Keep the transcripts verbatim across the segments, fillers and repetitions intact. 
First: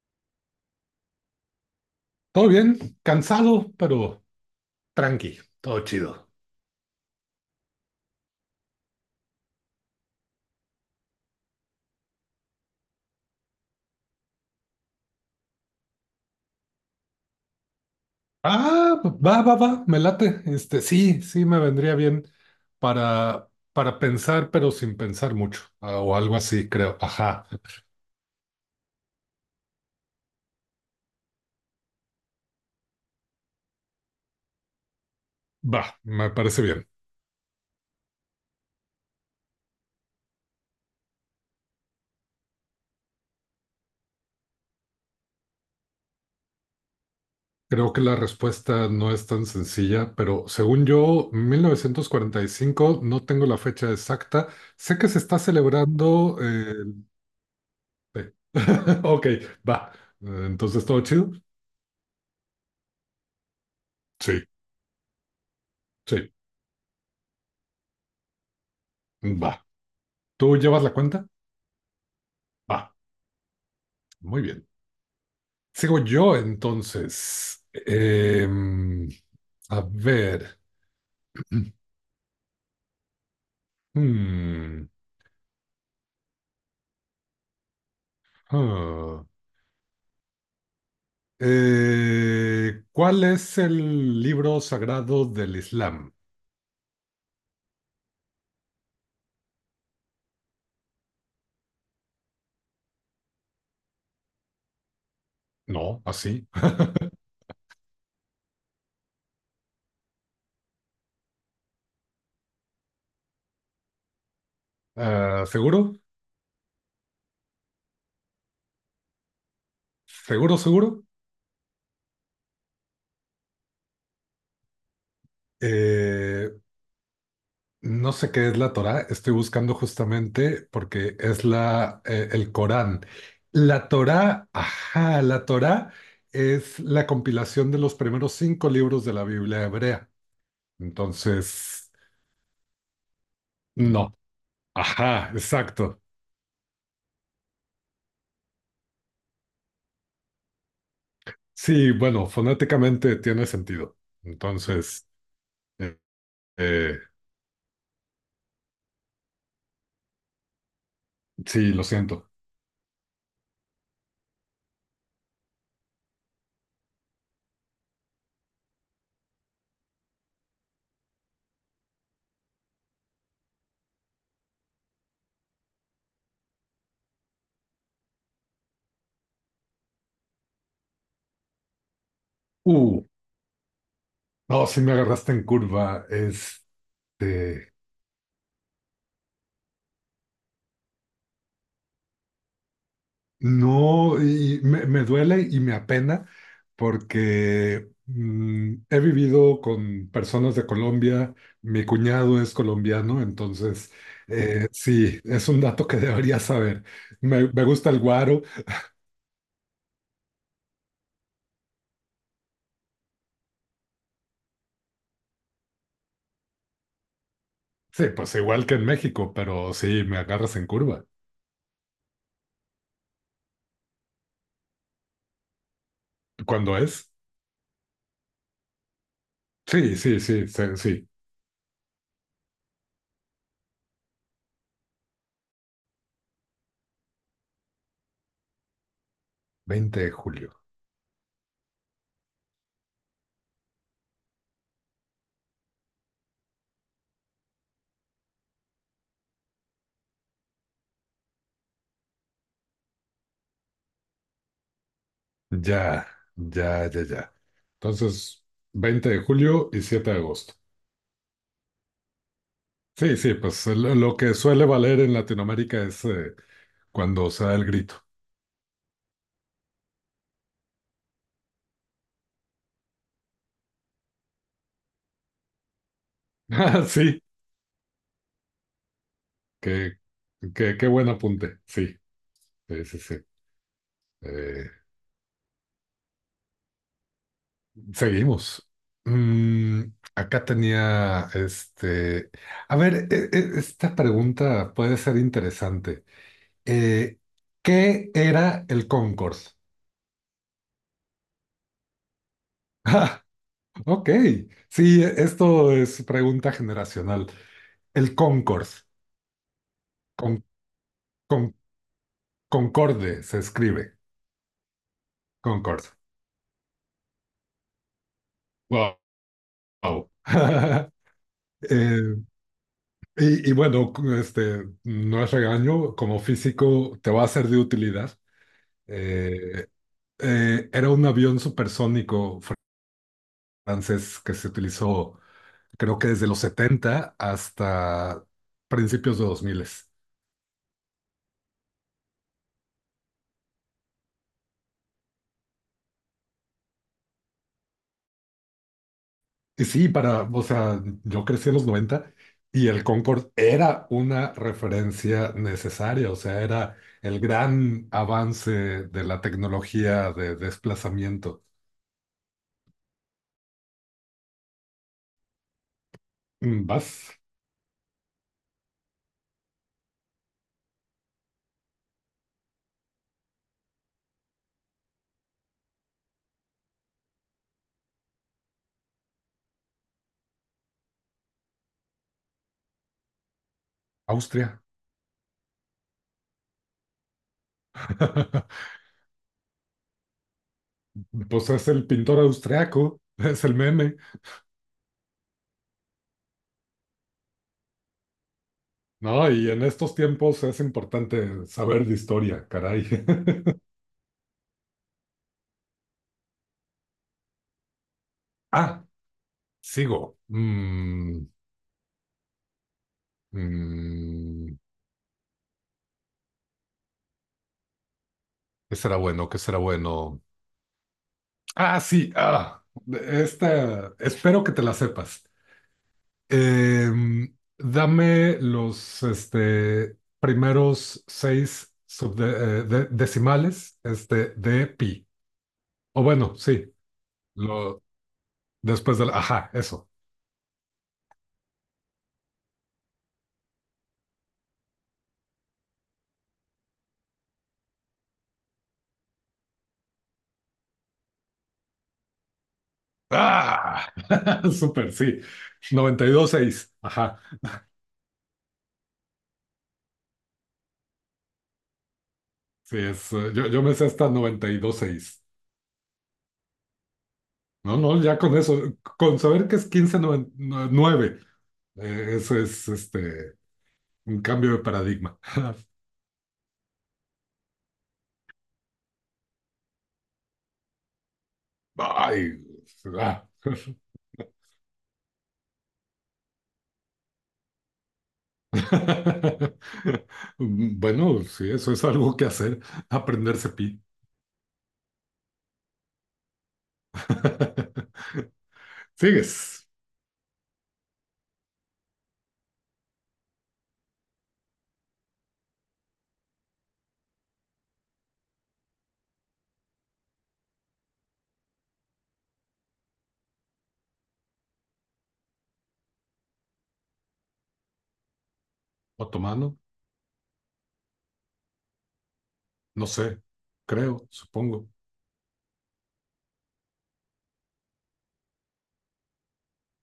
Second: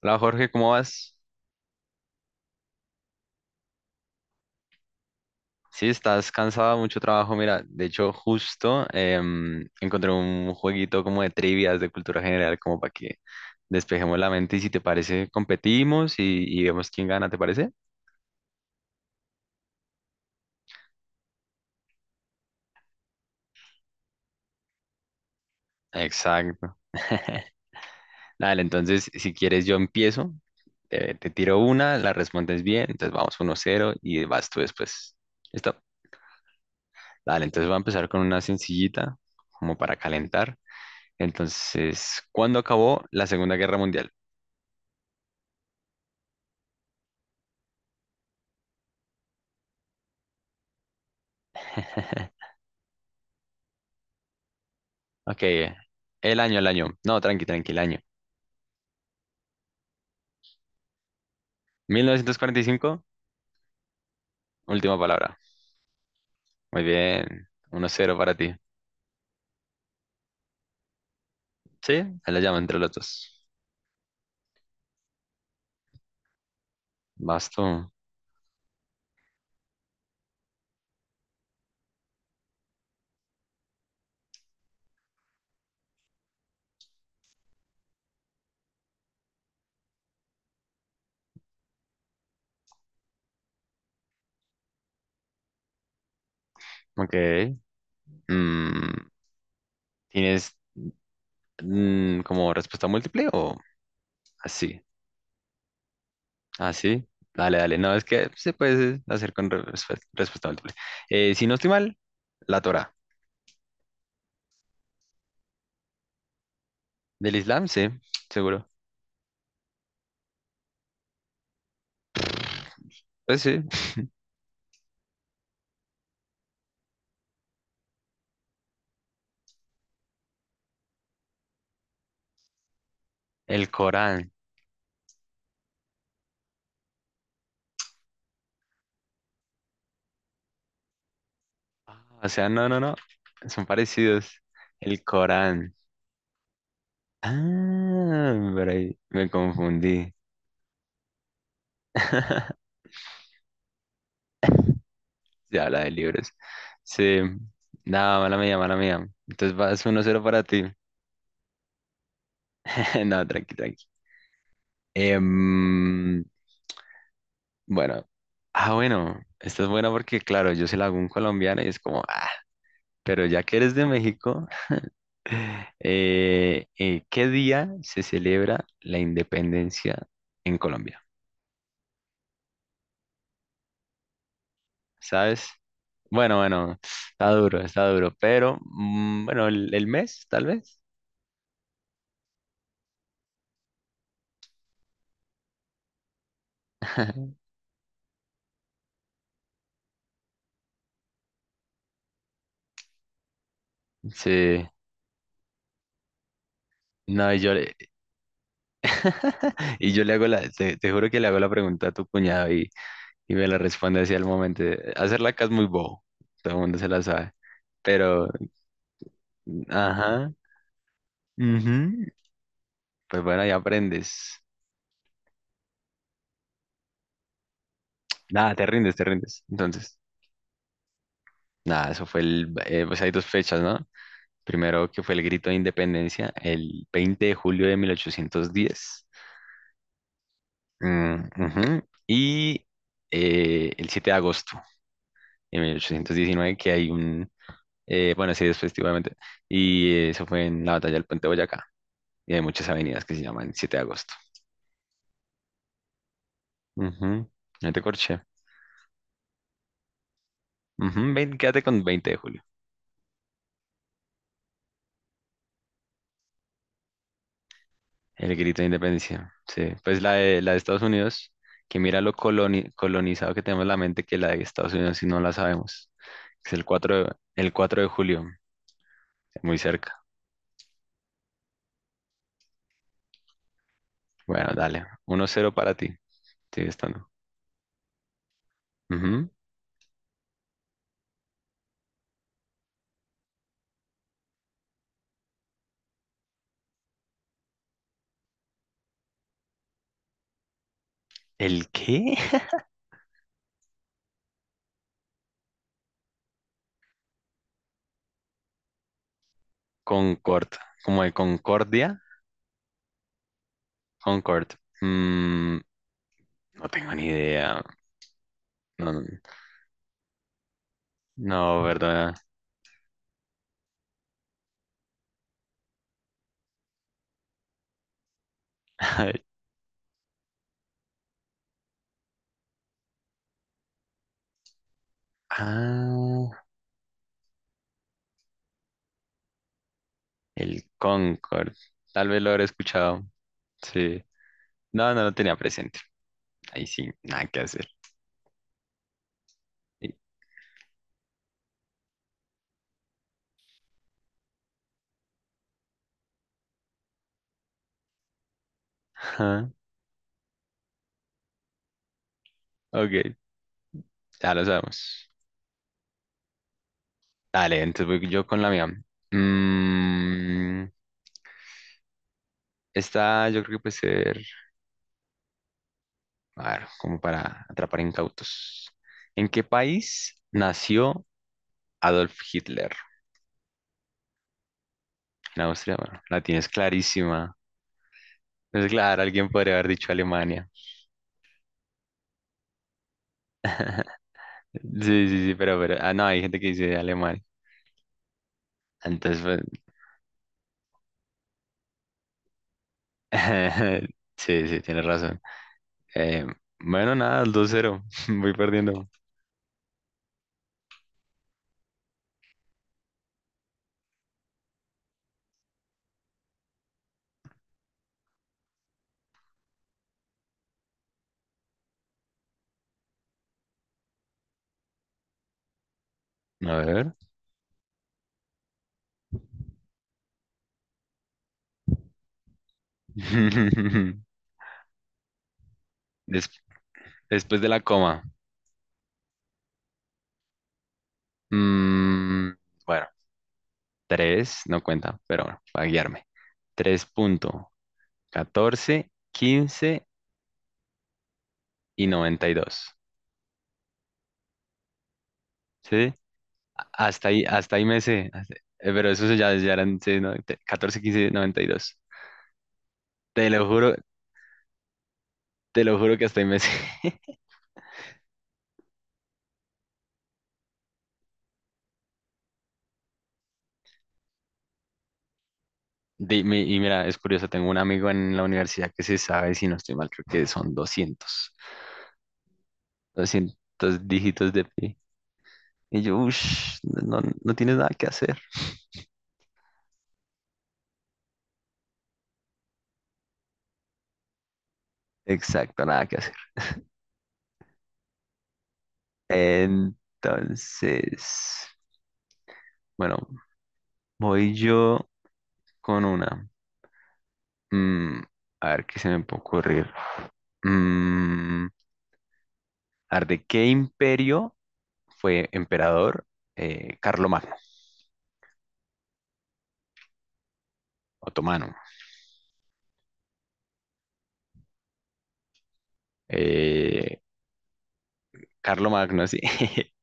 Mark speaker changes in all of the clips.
Speaker 1: Hola Jorge, ¿cómo vas?
Speaker 2: Todo bien, cansado, pero tranqui, todo
Speaker 1: Sí,
Speaker 2: chido.
Speaker 1: estás cansado, mucho trabajo. Mira, de hecho, justo em, encontré un jueguito como de trivias de cultura general, como para que despejemos la mente y si te parece, competimos y, y vemos quién gana, ¿te parece?
Speaker 2: Ah, va, va, va, me late. Este, sí, sí me vendría bien para, para pensar, pero sin pensar mucho, ah, o algo así,
Speaker 1: Exacto.
Speaker 2: creo. Ajá,
Speaker 1: Dale, entonces, si quieres, yo empiezo, te, te tiro una, la respondes bien, entonces vamos uno cero y vas tú después. ¿Listo?
Speaker 2: va, me parece bien.
Speaker 1: Dale, entonces voy a empezar con una sencillita, como para calentar. Entonces, ¿cuándo acabó la Segunda Guerra Mundial?
Speaker 2: Creo que la respuesta no es tan sencilla, pero según yo, mil novecientos cuarenta y cinco. No tengo la fecha exacta. Sé que se está
Speaker 1: Ok,
Speaker 2: celebrando
Speaker 1: el año, el
Speaker 2: eh,
Speaker 1: año. No, tranqui, tranqui, el año.
Speaker 2: el... Ok, va. Entonces, ¿todo chido?
Speaker 1: Mil novecientos cuarenta y cinco,
Speaker 2: Sí,
Speaker 1: última palabra.
Speaker 2: sí,
Speaker 1: Muy bien, uno cero para ti.
Speaker 2: va. ¿Tú llevas la cuenta?
Speaker 1: Sí, ahí la llama entre los
Speaker 2: Ah,
Speaker 1: dos.
Speaker 2: muy bien. Sigo yo entonces.
Speaker 1: Basto.
Speaker 2: Em, a ver. Hmm, ah. Eh, ¿cuál es el libro sagrado del Islam?
Speaker 1: Ok. Mm, ¿tienes mm, como respuesta múltiple o así?
Speaker 2: No, así.
Speaker 1: Así. Dale, dale. No, es que se puede hacer con re- respe- respuesta múltiple. Eh, si no estoy mal, la Torá.
Speaker 2: Ah, ¿seguro?
Speaker 1: Del Islam, sí, seguro.
Speaker 2: ¿Seguro, seguro?
Speaker 1: Pues sí.
Speaker 2: Eh, No sé qué es la Torá, estoy buscando justamente porque es la, eh, el Corán.
Speaker 1: El
Speaker 2: La
Speaker 1: Corán.
Speaker 2: Torá, ajá, la Torá es la compilación de los primeros cinco libros de la Biblia hebrea. Entonces,
Speaker 1: Ah, o sea, no, no, no. Son
Speaker 2: no,
Speaker 1: parecidos. El
Speaker 2: ajá,
Speaker 1: Corán.
Speaker 2: exacto.
Speaker 1: Ah, por ahí me confundí.
Speaker 2: Sí, bueno, fonéticamente tiene sentido. Entonces,
Speaker 1: Se habla de
Speaker 2: eh,
Speaker 1: libros.
Speaker 2: eh,
Speaker 1: Sí. Nada, mala mía, mala mía. Entonces vas uno cero para ti.
Speaker 2: sí, lo siento.
Speaker 1: No, tranqui, tranqui. Em, bueno. Ah, bueno. Esta es buena porque, claro, yo se la hago a un colombiano y es como, ah, pero ya que eres de México, eh, eh, ¿qué día se celebra la independencia en Colombia?
Speaker 2: Uh, no, sí me agarraste en
Speaker 1: ¿Sabes?
Speaker 2: curva.
Speaker 1: Bueno,
Speaker 2: Este,
Speaker 1: bueno, está duro, está duro, pero mm, bueno, el, el mes, tal vez.
Speaker 2: no, y me, me duele y me apena porque mm, he vivido con personas de Colombia, mi cuñado es colombiano, entonces
Speaker 1: Sí,
Speaker 2: eh, sí, es un dato que debería saber.
Speaker 1: no, y
Speaker 2: Me,
Speaker 1: yo
Speaker 2: me
Speaker 1: le,
Speaker 2: gusta el guaro,
Speaker 1: y yo le hago la, te, te juro que le hago la pregunta a tu cuñado y, y me la responde así al momento. Hacerla acá es muy bobo, todo el mundo se la sabe,
Speaker 2: sí,
Speaker 1: pero,
Speaker 2: pues igual que en México, pero sí, me
Speaker 1: ajá,
Speaker 2: agarras en curva.
Speaker 1: ujú, pues bueno, ya aprendes.
Speaker 2: ¿Cuándo es?
Speaker 1: Nada, te rindes, te rindes.
Speaker 2: Sí,
Speaker 1: Entonces,
Speaker 2: sí, sí, sí, sí,
Speaker 1: nada, eso fue el, eh, pues hay dos fechas, ¿no? Primero que fue el grito de independencia el veinte de julio de mil ochocientos diez.
Speaker 2: veinte de julio.
Speaker 1: Mm, ujú. Y eh, el siete de agosto de mil ochocientos diecinueve que hay un, eh, bueno, sí, después, obviamente y eh, eso fue en la batalla del Puente de Boyacá. Y hay muchas avenidas que se llaman siete de agosto.
Speaker 2: Ya, ya, ya,
Speaker 1: Ujú,
Speaker 2: ya.
Speaker 1: no te corché.
Speaker 2: Entonces, veinte de julio y siete de agosto.
Speaker 1: Ujú, vein- quédate con veinte de julio.
Speaker 2: Sí, sí, pues lo lo que suele valer en Latinoamérica es eh, cuando se da el grito.
Speaker 1: El grito de independencia. Sí, pues la de, la de Estados Unidos, que mira lo coloni- colonizado que tenemos la mente que la de Estados Unidos si no la sabemos. Es el
Speaker 2: Ah,
Speaker 1: cuatro de,
Speaker 2: sí,
Speaker 1: el cuatro de julio, muy
Speaker 2: qué,
Speaker 1: cerca.
Speaker 2: qué, qué buen apunte. Sí, sí, sí, sí.
Speaker 1: Bueno,
Speaker 2: Eh,
Speaker 1: dale. Uno cero para ti. Sigue estando.
Speaker 2: seguimos.
Speaker 1: Ujú.
Speaker 2: Mm, acá tenía este. A ver, e- e- esta pregunta puede ser interesante. Eh, ¿qué era el Concorde?
Speaker 1: ¿El qué?
Speaker 2: Ah, ok, sí, esto es pregunta generacional. El Concorde, con,
Speaker 1: Concord. Como de
Speaker 2: con
Speaker 1: Concordia.
Speaker 2: Concorde se escribe,
Speaker 1: Concord. Mm,
Speaker 2: Concorde.
Speaker 1: no tengo ni idea. No,
Speaker 2: Wow.
Speaker 1: no,
Speaker 2: Wow.
Speaker 1: no, perdona.
Speaker 2: Eh, y, y, bueno, este, no es regaño, como físico te va a ser de utilidad. Eh, eh, era un avión supersónico francés que se utilizó creo que desde los
Speaker 1: Ah,
Speaker 2: setenta hasta principios de dos mil.
Speaker 1: el Concord. Tal vez lo habré escuchado. Sí. No, no lo tenía presente. Ahí sí, nada que hacer.
Speaker 2: Y sí,
Speaker 1: Sí.
Speaker 2: para, o sea, yo crecí en los noventa y el Concorde era una referencia necesaria, o sea, era el gran avance de la
Speaker 1: Ajá.
Speaker 2: tecnología de desplazamiento.
Speaker 1: Ok, ya lo sabemos.
Speaker 2: Mm, Vas,
Speaker 1: Dale, entonces voy yo con la mía. Mm, Esta yo creo que puede ser, a ver, como para atrapar incautos. ¿En qué país nació Adolf Hitler?
Speaker 2: Austria.
Speaker 1: En Austria, bueno, la tienes clarísima. Es claro, alguien podría haber dicho Alemania.
Speaker 2: Pues es el pintor austriaco, es el meme,
Speaker 1: Sí, sí, sí, pero, pero, ah, no, hay gente que dice Alemania. Entonces,
Speaker 2: ¿no?
Speaker 1: pues,
Speaker 2: Y en estos tiempos es importante saber de historia, caray.
Speaker 1: sí, sí, tienes razón. Eh, bueno, nada, el dos cero, voy
Speaker 2: Ah,
Speaker 1: perdiendo.
Speaker 2: sigo. Mm, mm, ¿qué será bueno? ¿Qué será bueno? Ah, sí, ah, esta, espero que te la sepas.
Speaker 1: A ver.
Speaker 2: Em, dame los este, primeros seis subde- eh, de- decimales este, de pi. O
Speaker 1: Des-
Speaker 2: bueno, sí,
Speaker 1: después de la
Speaker 2: lo,
Speaker 1: coma.
Speaker 2: después del, ajá, eso.
Speaker 1: Mm, bueno, tres, no cuenta, pero bueno, para guiarme. Tres punto catorce quince y noventa y dos.
Speaker 2: ¡Ah! Súper, sí.
Speaker 1: ¿Sí?
Speaker 2: Noventa y dos seis.
Speaker 1: Hasta
Speaker 2: Ajá.
Speaker 1: ahí, hasta ahí me sé. hasta- eh, Pero eso ya, ya eran sí, no, te- catorce, quince, noventa y dos.
Speaker 2: Sí, es,
Speaker 1: Te
Speaker 2: eh,
Speaker 1: lo
Speaker 2: yo, yo
Speaker 1: juro,
Speaker 2: me sé hasta noventa y dos seis.
Speaker 1: te lo juro que hasta ahí me sé.
Speaker 2: No, no, ya con eso, con saber que es quince punto nueve, nueve eh, eso es este. Un cambio de paradigma.
Speaker 1: Di- mi- Y mira, es curioso, tengo un amigo en la universidad que se sabe, si no estoy mal, creo que son doscientos
Speaker 2: Ay, ah.
Speaker 1: doscientos dígitos de pi. Y yo, uff, no, no tienes nada que hacer.
Speaker 2: Bueno, sí, eso es algo que hacer, aprenderse pi.
Speaker 1: Exacto, nada que hacer.
Speaker 2: ¿Sigues?
Speaker 1: Entonces, bueno, voy yo con una. Mm, a ver, ¿qué se me puede ocurrir? Mm, a ver, ¿de qué imperio fue emperador eh, Carlomagno,
Speaker 2: ¿Otomano?
Speaker 1: otomano?
Speaker 2: No sé, creo, supongo.
Speaker 1: Eh, Carlomagno, sí.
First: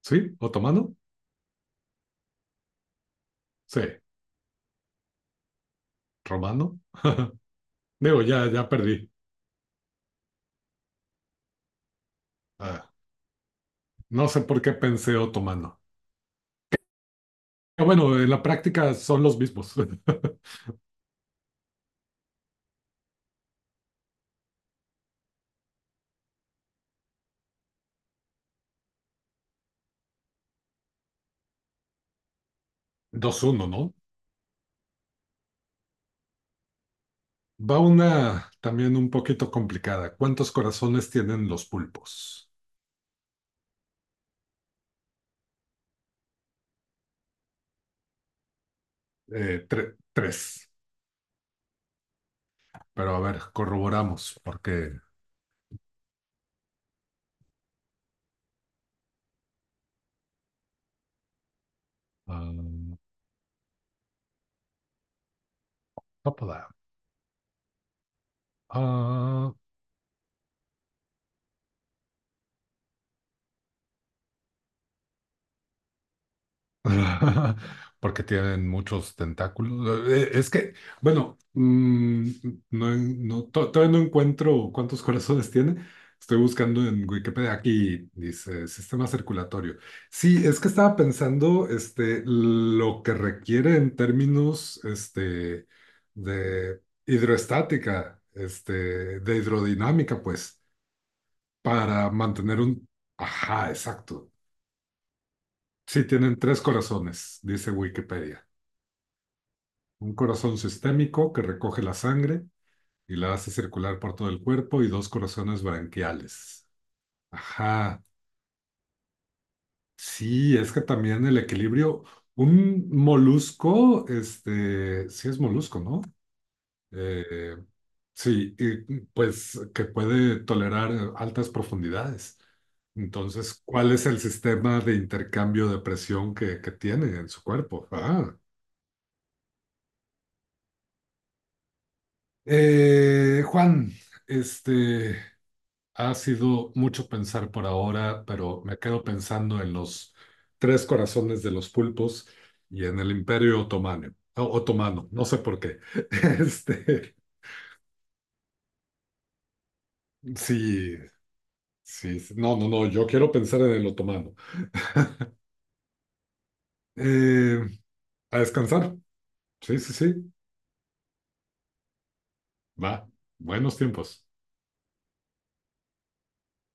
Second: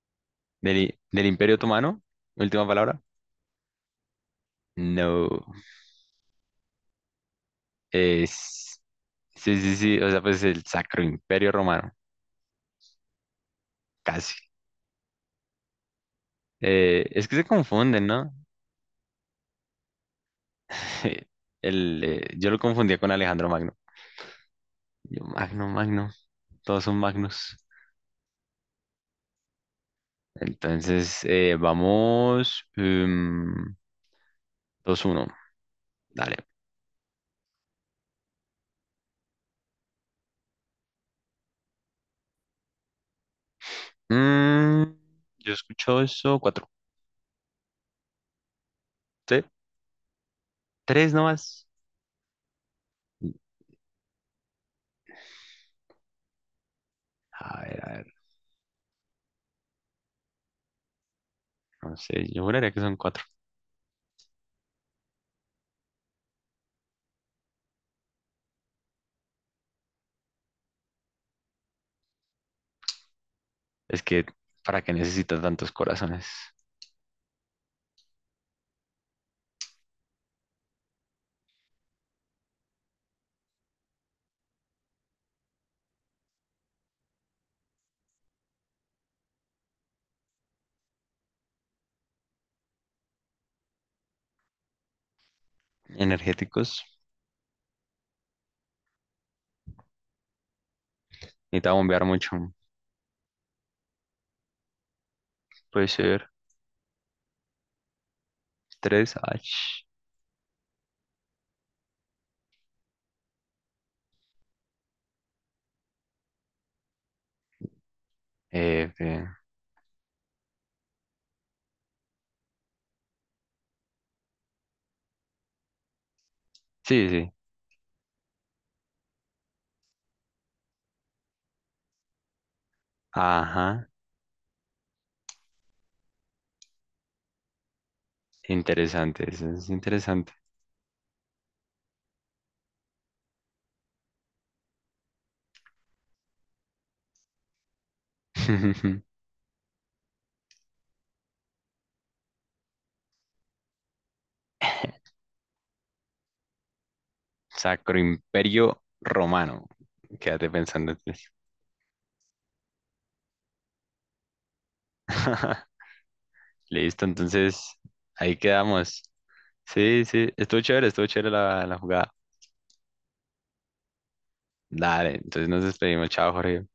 Speaker 2: ¿Sí? ¿Otomano?
Speaker 1: ¿Del, del imperio otomano? Última palabra.
Speaker 2: Sí.
Speaker 1: No.
Speaker 2: ¿Romano? Digo, ya, ya
Speaker 1: Es,
Speaker 2: perdí.
Speaker 1: sí, sí, sí, o sea, pues el Sacro Imperio Romano,
Speaker 2: Ah, no
Speaker 1: casi.
Speaker 2: sé por qué pensé otomano.
Speaker 1: Eh, es que se
Speaker 2: Ah,
Speaker 1: confunden,
Speaker 2: bueno, en
Speaker 1: ¿no?
Speaker 2: la práctica son los mismos.
Speaker 1: El, eh, yo lo confundía con Alejandro Magno. Yo, Magno, Magno, todos son Magnus. Entonces, eh, vamos
Speaker 2: Dos uno,
Speaker 1: em,
Speaker 2: ¿no?
Speaker 1: dos uno. Dale.
Speaker 2: Va una también un poquito complicada. ¿Cuántos corazones tienen los pulpos?
Speaker 1: Mm, yo escucho eso, cuatro. ¿Sí?
Speaker 2: Eh, tre- tres.
Speaker 1: tres nomás.
Speaker 2: Pero a ver, corroboramos porque...
Speaker 1: A ver, a ver. No sé, yo juraría que son
Speaker 2: Ah,
Speaker 1: cuatro.
Speaker 2: tópala.
Speaker 1: Es que, ¿para qué necesito tantos corazones
Speaker 2: Porque tienen muchos tentáculos. Eh, Es que, bueno, mm, no, en- no- to- todavía no encuentro cuántos corazones tiene. Estoy buscando en Wikipedia. Aquí dice sistema circulatorio. Sí, es que estaba pensando este, lo que requiere en términos este, de
Speaker 1: energéticos?
Speaker 2: hidroestática, este, de hidrodinámica, pues,
Speaker 1: Necesita bombear
Speaker 2: para
Speaker 1: mucho.
Speaker 2: mantener un... Ajá, exacto.
Speaker 1: Puede
Speaker 2: Sí,
Speaker 1: ser
Speaker 2: tienen tres corazones, dice Wikipedia.
Speaker 1: tres h
Speaker 2: Un corazón sistémico que recoge la sangre y la hace circular por todo el cuerpo y dos corazones branquiales. Ajá.
Speaker 1: F
Speaker 2: Sí, es que también el equilibrio, un molusco, este, sí es molusco, ¿no?
Speaker 1: sí, sí.
Speaker 2: Eh, sí, y, pues que puede tolerar eh, altas profundidades. Entonces,
Speaker 1: Ajá.
Speaker 2: ¿cuál es el sistema de intercambio de presión que, que tiene en su cuerpo? Ah.
Speaker 1: Interesante, eso es interesante.
Speaker 2: Eh, Juan, este, ha sido mucho pensar por ahora, pero me quedo pensando en los tres corazones de los pulpos y en el Imperio Otomano. o- Otomano, no sé por qué. Este,
Speaker 1: Sacro Imperio Romano. Quédate pensando
Speaker 2: sí,
Speaker 1: en eso.
Speaker 2: sí, sí. No, no, no, yo quiero pensar en el otomano.
Speaker 1: Listo,
Speaker 2: Eh,
Speaker 1: entonces ahí
Speaker 2: a descansar.
Speaker 1: quedamos.
Speaker 2: Sí, sí,
Speaker 1: Sí, sí,
Speaker 2: sí.
Speaker 1: estuvo chévere, estuvo chévere la, la jugada.
Speaker 2: Va. Buenos tiempos.
Speaker 1: Dale, entonces nos despedimos. Chao, Jorge.